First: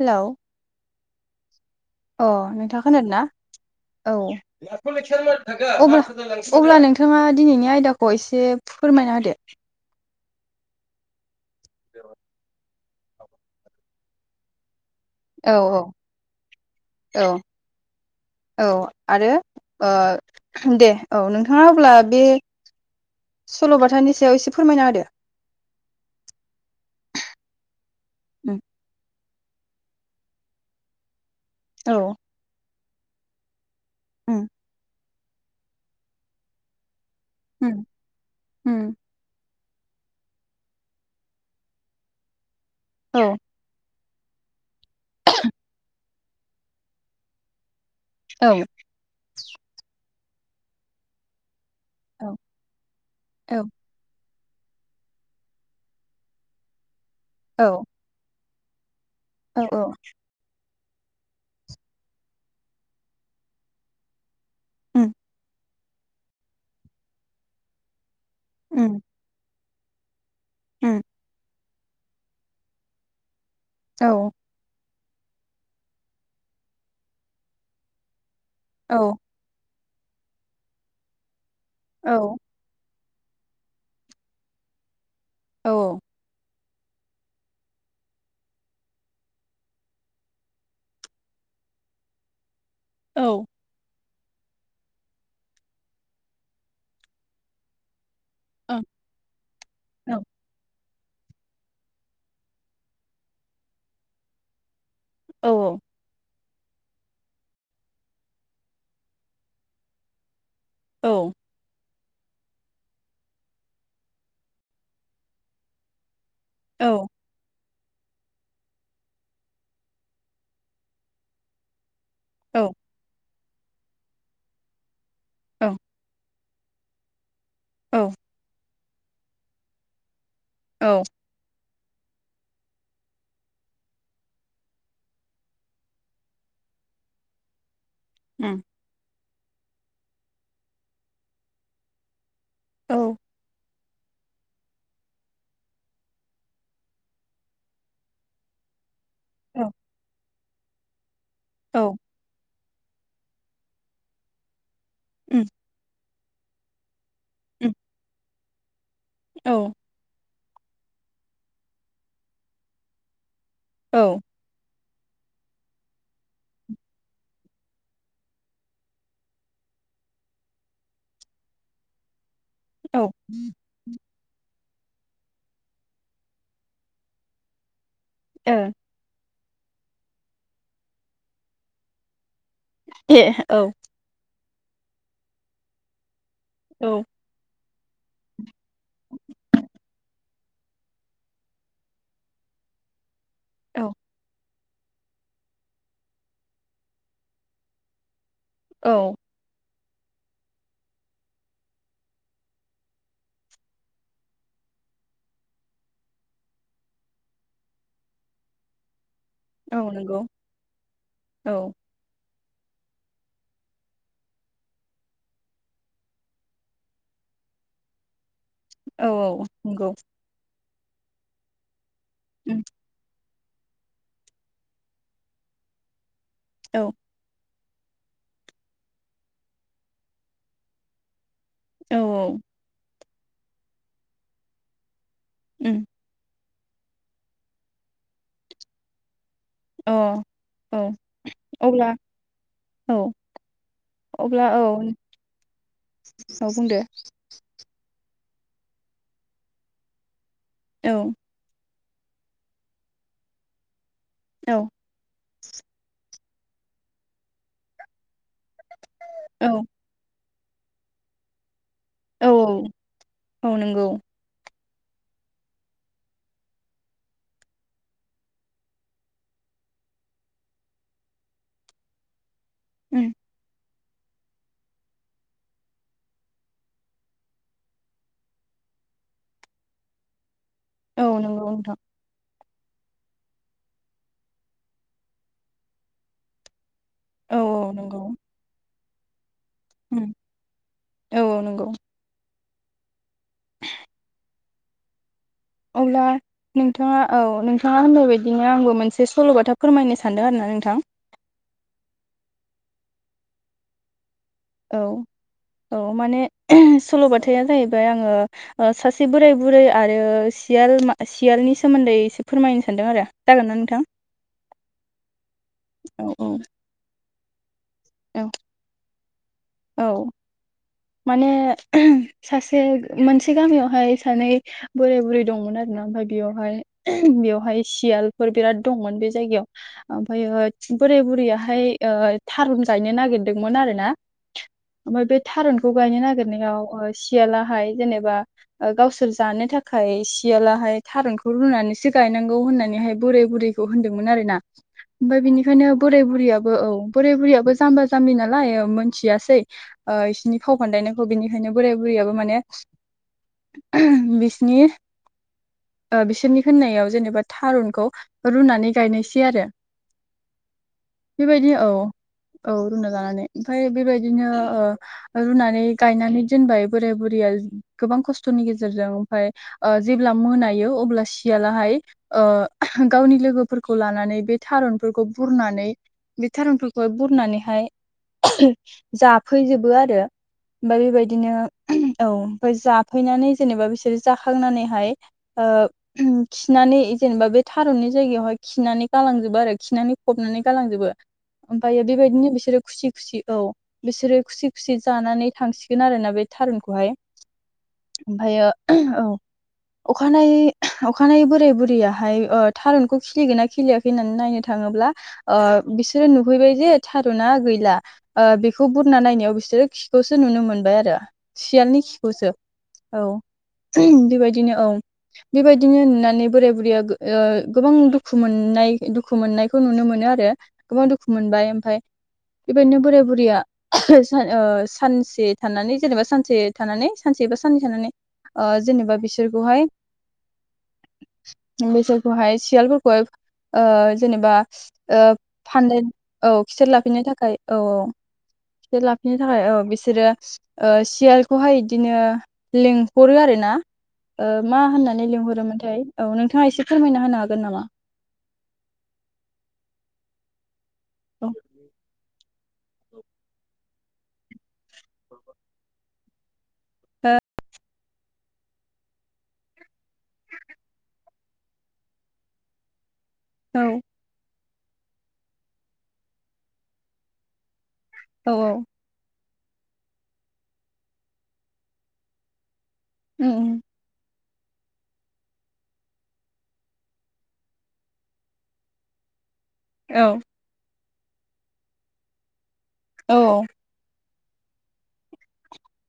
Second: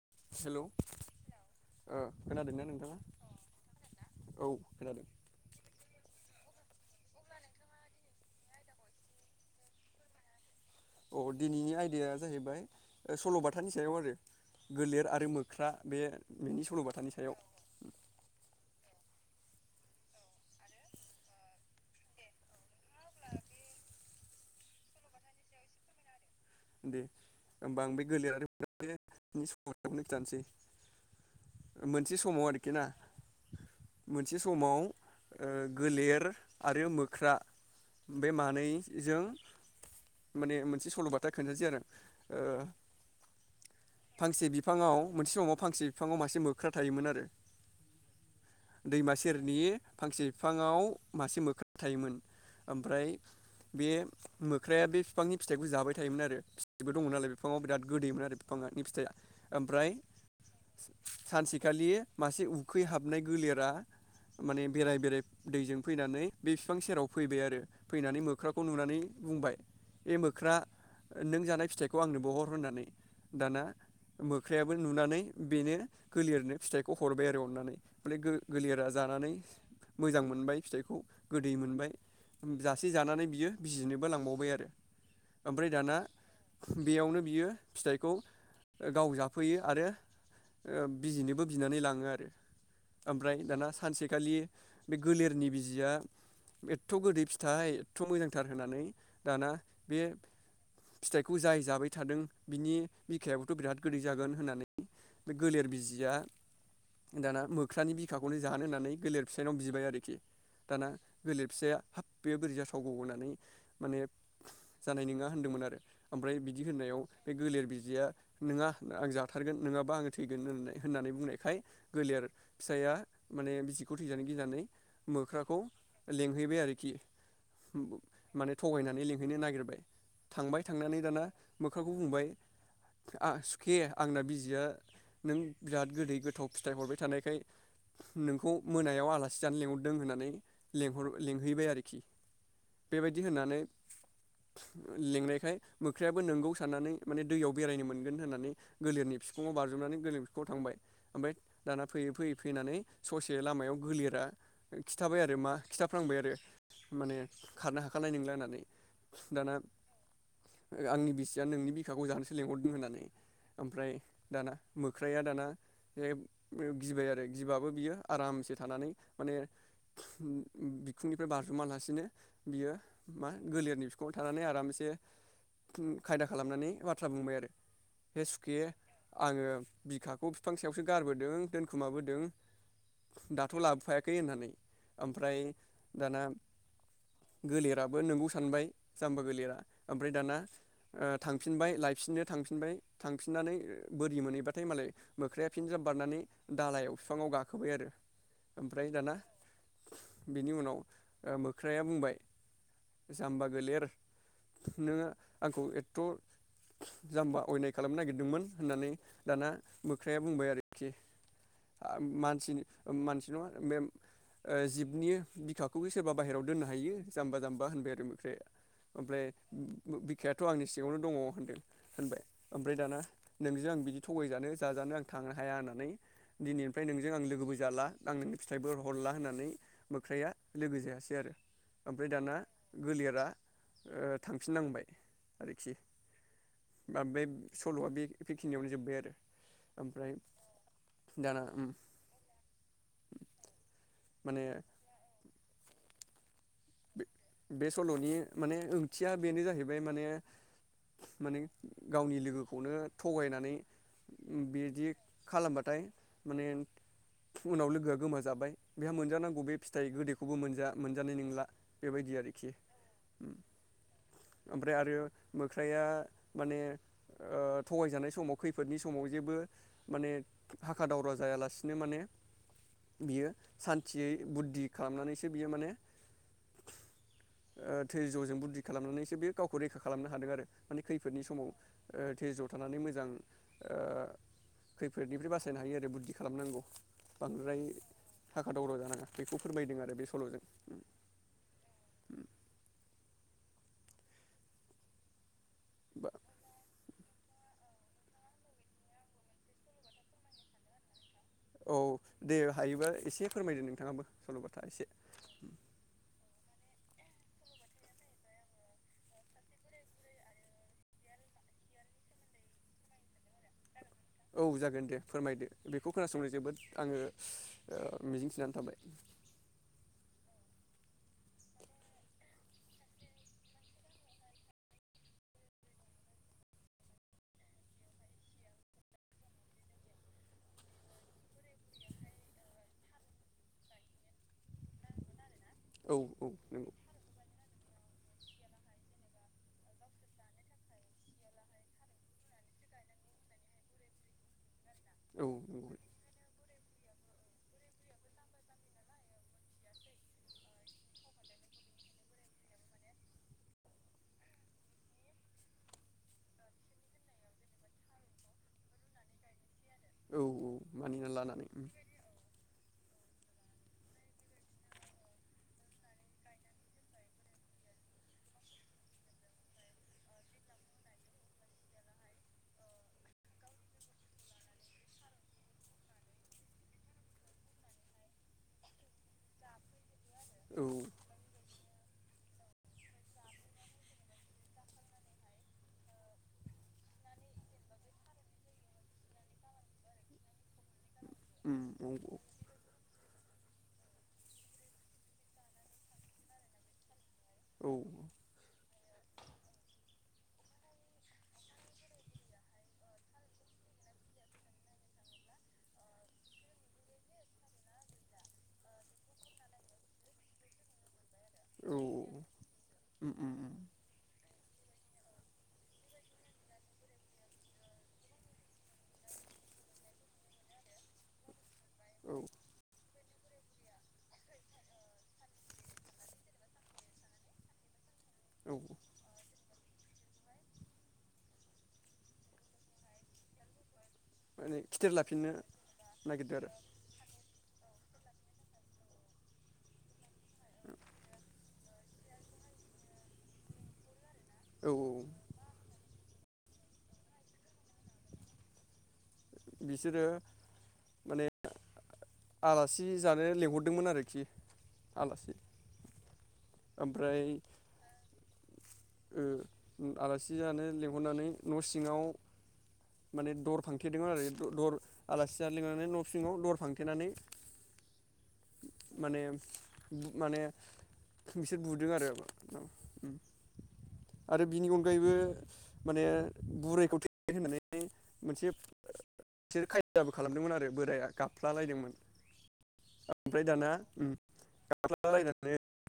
Hello hello. अ नोंथाङा खोनादों ना औ खोनादों औ अब अब्ला नोंथाङा दिनैनि आयदाखौ एसे फोरमायना होदो। अ। दिनैनि आयदाया जाहैबाय सल'बाथानि सायाव आरो गोलेर आरो मोख्रा औ बे सल'बाथानि औ सायाव औ आरो ओ दे औ नोंथाङा अब्ला बे सल'बाथानि सायाव एसे फोरमायना होदो। दे होमबा आं बे गोलेर आरो उम नि [unintelligible] थानोसै। औ मोनसे समाव आर हायना मोनसे उम समाव ओ गोलेर आरो मो ख्रा उम बे उम मानैजों माने मोनसे सल' बा था खोनथानोसै आरो ओ औ। फांसे बि बिफाङाव मोनसे समाव फांसे बिफाङाव मासे मोख्रा थायोमोन आरो औ दैमा सेरनि फांसे बिफाङाव मासे मोख थायोमोन औ ओमफ्राय औ बे मोख्राया बे फिफांनि फिथाइखौ जाबाय थायोमोन आरो [unintelligible] दंमोन नालाय बिफाङाव बिराद औ गोदैमोन आरो [unintelligible] औ ओमफ्राय औ सानसेखालि मासे उखैहाबनाय गोलेरा माने बेराय उम बेराय दैजों फैनानै बे फिफां सेराव फैबाय आरो फैनानै मो ख्राखौ उम नुनानै बुंबाय ए मोख्रा उम नों जानाय फिथ थाइखौ आंनोबो हर होननानै दाना औ मोख्रायाबो नुनानै बेनो गोलेरनो फिथाइखौ हरबाय आरो अननानै [unintelligible] गोलेरा औ जानानै मोजां मोनबाय फिथाइखौ गोदै मोनबाय औ जास जानानै बियो बिजिनोबो लांबावबाय आरो ओमफ्राय औ दाना ओं बेयावनो बियो फिथाइखौ गाव जाफैयो आरो ओ बिजिनोबो बिनानै लाङो आरो ओमफ्राय दाना सानसे खालि बे गोलेरनि बिजिया एदथ'गोदै फिथाइ थ' मोजांथार औ होननानै दाना बे फिथाइखौ जाय जाबाय थादों बिनि बिखायाबोथ' बिराद गोदै जागोन होननानै बे औ गोलेर बिजिया दाना मोख्रानि बिखाखौनो जाहानो होन्नानै गोलेर फिसायनाव बिबाय आरोखि दाना औ गोलेर फिसाया हाब बेयो बोरै जाथावगौ होननानै माने जानाय नोङा होनदोंमोन आरो ओमफ्राय बिदि औ होननायाव बे गोलेर बिज जिया नोङा आं जाथारगोन नोङाबा आं थैगोन होननाय होननानै बुंनायखाय गोलेर फिसाया माने बिजिखौ थैजानो गिनानै मोख्राखौ लें हैबाय आरोखि औ माने थगायनानै लिंहैनो नागिरबाय थांबाय थांनानै औ दाना मोख्राखौ बुंबाय सुखे आंना बिजिया नों बिराद गोदै गोथाव फिथाइ हरबाय थानायखाय नोंखौ उम मोनायाव आला सि जानो लेंंहरदों होननानै लिंहैबाय आरोखि औ बेबायदि होननानै लेंनायखाय मोख्रायाबो नोंगौ साननानै माने दैयाव बेरायनो मोनगोन होननानै गोलेरनि फिफुङाव औ बाजोबनानै गलोमो खौ थांबाय ओमफ्राय औ दाना फै फै फै फैनानै ससे लामायाव गोलेरा खिथाबाय आरो उम मा खिथाफांबाय आरो [inaudible] माने उम खारनो हाखानाय नंला होननानै औ दाना आंनि बिसिया नोंनि बिखाखौ जानोसो लिंहरदों होननानै ओमफ्राय औ दाना मोख्राया दाना बे [inaudible] गिबाय आरो गिबाबो बियो आरामसे थानानै माने बिखुंनिफ्राय बारजुमालासिनो बियो ओ मा गोलियारनि फिखुङाव थानानै आराम एसे खायदा खालामनानै बाथ्रा बुंबाय आरो हे ए सुके आङो बिखाखौ बिफां सायावसो गारबोदों दोनखुमाबोदों दाथ' औ लाबोफायाखै होननानै ओमफ्राय दाना औ गोलेराबो नोंगौ सानबाय जाम्बा गोलेरा ओमफ्राय दाना ओ थांफिनबाय लायफिननो थांफिनबाय थांफिननानै औ बोरि मोनहैबा मालाय मोख्राया फिनजाब बारनानै दालायाव बिफाङाव गाखोबाय आरो ओमफ्राय औ दाना बिनि उनाव ओ मोख्राया बुंबाय जाम्बा गोलेर नोङो आंखौ एथ' जाम्बा अयनाय खालामनो नागिरदोंमोन होननानै दाना औ मोख्राया नंगौ बुंबाय आरोखि औ मा मानसि मानसि नङा मेम जिबनि बिखाखौबो सोरबा बाहेरायाव दोननो हायो जाम्बा जाम्बा होनबाय आरो मोख्राया औ ओमफ्राय औ नंगौ बिखायाथ' आंनि इयावनो दङ होनदों होनबाय उम ओमफ्राय दाना नोंजों आं बिदि थगायजानो जाजानो आं थांनो हाया होननानै औ दिनैनिफ्राय नोंजों आं लोगोबो जाला आं नोंनो फिथाइबो हरला होननानै मोख्राया लोगो जायासै आरो औ ओमफ्राय दाना गोलेर रा ओ थांफिननांबाय आरोखि उम बा बे सल'आ बे खिनियावनो जोब्बाय आरो अ ओमफ्राय औ दाना उम अब्ला औ माने अब्ला औ औ बुंदो बे सल'नि माने ओंथिया बेनो जाहैबाय माने औ माने गावनि लोगोखौनो थगायनानै उम औ बेदि खालामबाथाय माने उनाव लोगोआ गोमाजाबाय। बेहा मोनजानांगौ बे औ फिथाइ गोदैखौ खौबो मोनजा मोनजानाय नंला। बेबायदि औ आरोखि ओम औ नंगौ ओमफ्राय आरो मोख्राया माने ओ थगायजानाय समाव खैफोदनि समाव जेबो माने हाखा दावरा जायालासिनो माने उम बियो सान थियै बुद्धि खालामनानैसो बियो माने ओ धैज'जों बुद्धि खालामनानैसो बे गावखौ रैखा खालामनो हादों आरो माने औ खैफोदनि समाव नंगौ ओ नोंथां धैज' थानानै मोजां ओ खैफोदनिफ्राय बासायनो हायो आरो बुद्धि खालामनांगौ औ बांद्राय औ नंगौ हाखा दावरा जानाङा खौ फोरमायदों आरो बे उम सल'जों [unintelligible] अब्ला बा नोंथाङा औ नोंथाङा होननाय बायदिनो आंबो मोनसे सल'बाथा फोरमायनो सानदों आरोना नोंथां औ दे हायोबा एसे फोरमायदो नोंथाङाबो सल'बाथा औ एसे औ माने सल'बाथाया जाहैबाय आङो ओ सासे बोराय बुरै आरो सियाल मा सियालनि सोमोन्दै एसे फोरमायनो सानदों आरो जागोन ना नोंथां औ जागोन दे फोरमायदो बेखौ खोनासंनो औ जोबोद आङो ओ मिजिंथिनानै थाबाय औ माने सासे मोनसे गामियावहाय सानै बोराय बुरै दंमोन आरोना ओमफाय बेयावहाय बेवहाय सियालफोर बिराद दंमोन बे जायगायाव ओमफायो बोराय बुरैयाहाय ओ थारुन गायनो नागिरदोंमोन आरोना ओमफाय बे थारुन खौ औ गायनो औ नागिरनायाव नंगौ ओ सियालाहाय जेने बा गावसोर जानो थाखाय सियालाहाय थारुनखौ रुनानैसो गायनांगौ होननानैहाय बोराय बुरैखौ होनदोंमोन आरो ना ओमफाय औ नंगौ बिनिखायनो बोराय बुरैयाब बो औ बोरै बुरैयाबो जाम्बा जामबि नालाय ओ मोनथियासै ओ इसिनि फाव फान्दायनायखौ बिनिखायनो बोराय बुरैयाबो माने बिसिनि ओ बिसोरनि होननायाव जेनेबा थारुनखौ रुनानै गायनायसै आरो औ औ मानिनानै लानानै बेबायदि औ औ रुना लानानै ओमफाय बेबायदिनो ओ रुनानै गायनानै दोनबाय बोराय बुरैया गोबां खस्थ'नि गेजेरजों ओमफाय ओ जेब्ला मोनायो अब्ला सियालाहाय ओ गावनि लोगोफोरखौ लानानै बे थारुनफोरखौ बुरनानै बे थारुनफोरखौहाय बुरनानैहाय जाफैजोबो आरो औ औ ओमफाय बेबायदिनो औ ओमफाय जाफैनानै जेनेबा बिसोर जाखांनानैहाय ओ खिनानै जेनेबा बे थारुननि जायगायावहाय खिनानै गालांजोबो आरो खिनानै फबनानै गालांजोबो औ ओमफायो बेबायदिनो बिसोरो खुसि खुसि औ बिसोरो खुसि खुसि जानानै थांसिगोन आरोना बे थारुनखौहाय औ ओमफायो औ अखानायै अखानायै बोराय बुरैयाहाय ओ थारुनखौ खिलिगोन ना खिलियाखै होननानै नायनो थाङोब्ला ओ बिसोरो नुहैबाय जे थारना गैला ओ बेखौ बुरना नायनायाव बिसोरो खिखौसो नुनो मोनबाय आरो औ सियालनि खिखौसो औ उम उम उम बेबायद दिनो औ बेबायदिनो नुनानै बोराय बुरैया गो ओ गोबां दुखु मोननाय दुखु मोननायखौ नुनो मोनो आरो गोबां दुखु मोनबाय ओमफाय औ बेबायदिनो बोराय बुरैया सा ओ सानसे थानानै जेनेबा सानसे थानानै सानसेबा साननै थानानै ओ औ जेनेबा बिसोरखौहाय बेसोरखौहाय सियालफोरखौहाय ओ जेनेबा माने खिथेर ओ लाफिननो फानदाय औ नागिरदों आरो खिथेर लाफिननो थाखाय औ औ खिथेर लाफिननो थाखाय औ बिसोरो ओ सियालखौहाय इदिनो लिंहरो आरो ना ओ मा औ होननानै लिंहरोमोनथाय औ नोंथाङा एसे फोरमायना होनो हागोन नामा बिसोरो माने औ आलासि जानो लिंहरदोंमोन आरोखि, आलासि ओमफ्राय ओ आलासि जानो लिंहरनानै न' सिङाव माने औ दर फांथेदों आरो द दर आलासि जानो लेंलांनानै न' सिङाव दर फांथेनानै औ औ उम माने बिसोर बुदों आरो उम आरो बिनि अनगायैबो माने बुरायखौ थैबाय होननानै मोनसे बिसोर औ खायदाबो खालामदोंमोन आरो बोराया गाबफ्लालायदोंमोन औ ओमफ्राय दाना [unintelligible]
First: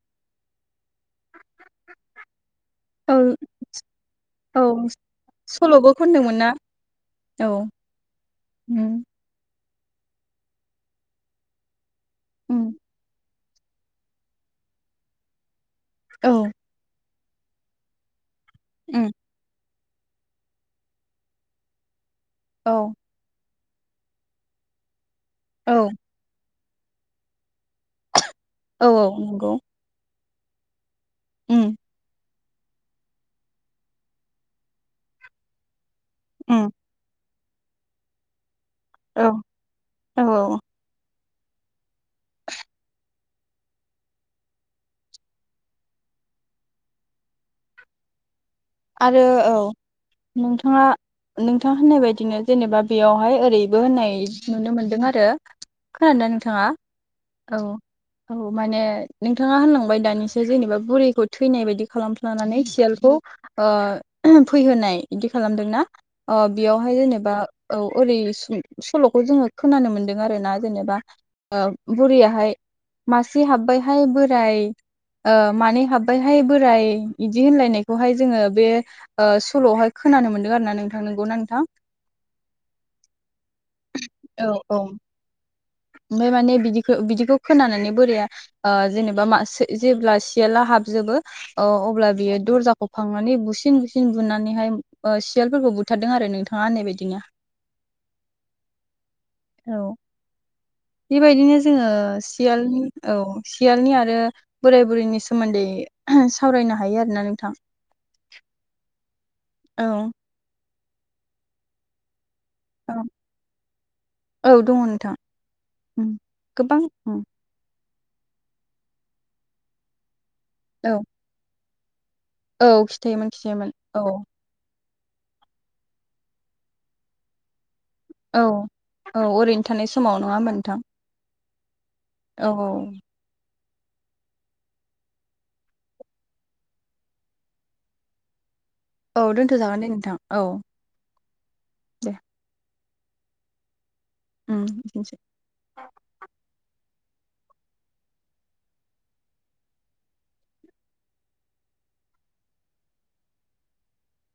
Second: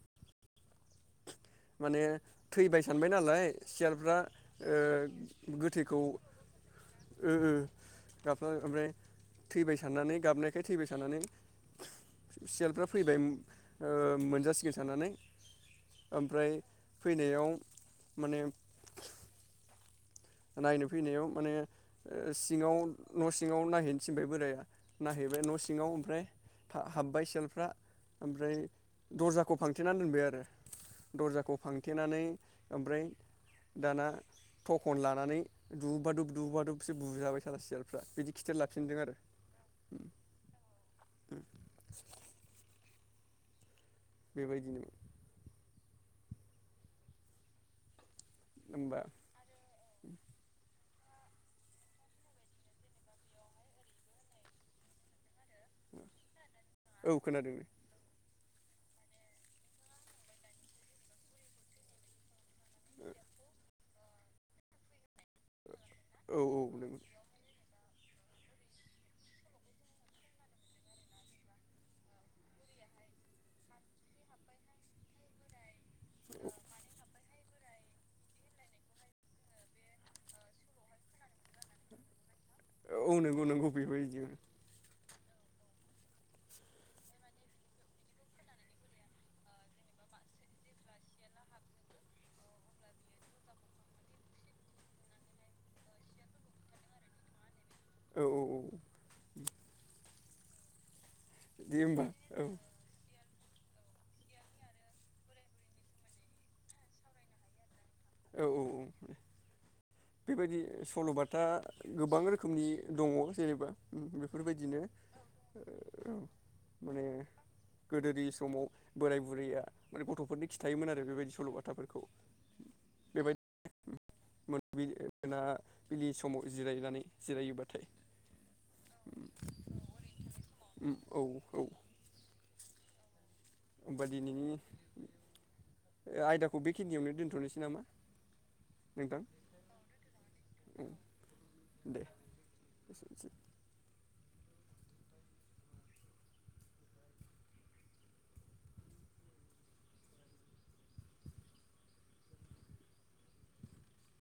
माने थैबाय सानबाय औ नालाय सियालफ्रा ओ औ सल'बो गोथैखौ खनदोंमोन ना ओ औ ओ गाफ्ला उम ओमफ्राय थैबाय साननानै गाबनायखाय थैबाय साननानै उम सियालफ्रा फैबाय ओ मोनजासिगोन साननानै औ ओमफ्राय फैनायाव माने उम नायनो फैनायाव माने औ सिङाव न'सि सिङाव नायहैनो थिनबाय बोराया नायहैबाय न' औ सिङाव ओमफ्राय हाब्बाय सियालफ्रा ओमफ्राय औ नंगौ दर्जाखौ फांथेनानै दोनबाय आरो दरजाखौ उम फांथेनानै ओमफ्राय दाना थ' खन लानानै दुबादुब उम दुबादुब बिसोर बुजाबाय [unintelligible] सियालफ्रा बिदि खिथेर लाफिनदों आरो औ औ बेबायदिनो होमबा आरो औ नोंथाङा नोंथां होननाय बायदिनो जेनेबा बेयावहाय ओरैबो होननाय नुनो मोनदों आरो। खोनादोंना नोंथाङा? औ। औ माने नोंथाङा होनलांबाय दानिसो जेनेबा बुरैखौ थैनाय बायदि खालामफ्लानानै सियालखौ ओ फैहोनाय इदि खालामदोंना? औ ओ औ बेयावहाय नंगौ जेनेबा औ ओरै सल'खौ जोङो खोनानो मोनदों आरो ना जेनेबा ओ बुरैयाहाय मासे हाब्बायहाय बोराय ओ मानै हाब्बायहाय बोराइ इदि होनलायनायखौहाय जोङो बे ओ सल' आवहाय खोनानो मोनदों आरोना नोंथां नोंगौना नोंथां? औ नोंगौ नोंगौ बेबो इदिमोन। ओमाय माने बिदिखौ बिदिखौ खोनानानै बोरया ओ जेनेबा म जेब्ला सियाला हाबजोबो अब्ला बियो दरजाखौ फांनानै बुसिन बुसिन बुनानैहाय ओ सियालफोरखौ बुथारदों आरो नोंथाङा होन्नाय बायदिनो औ औ औ। बेबायदिनो दे जोङो होमबा औ सियालनि औ सियालनि आरो बोराय बुरैनि सोमोन्दै सावरायनो हायो आरोना नोंथां औ औ औ। औ बेबायदि सल'बाथा गोबां रो खोमनि दङ जेनेबा औ दङ बेफोरबायदिनो नोंथां उम गोबां माने उम गोदोनि समाव बोराय बुरैया ओरै गथ'फोरनि खिथायोमोन औ। आरो बेबायदि सल' थाफोरखौ औ खिथायोमोन खिथायोमोन औ। [unintelligible] बिलि समाव जिरायनानै जिरायोबा औ औ ओरैनो थानाय समाव नङा होमबा नोंथां? उम औ औ। औ औ। होमबा दिनैनि आयदाखौ बेखिनियावनो दोन्थ'नोसै नामा? नोंथां औ दोनथ'जागोन दे नोंथां औ उम दे। एसेनोसै। उम एसेनोसै।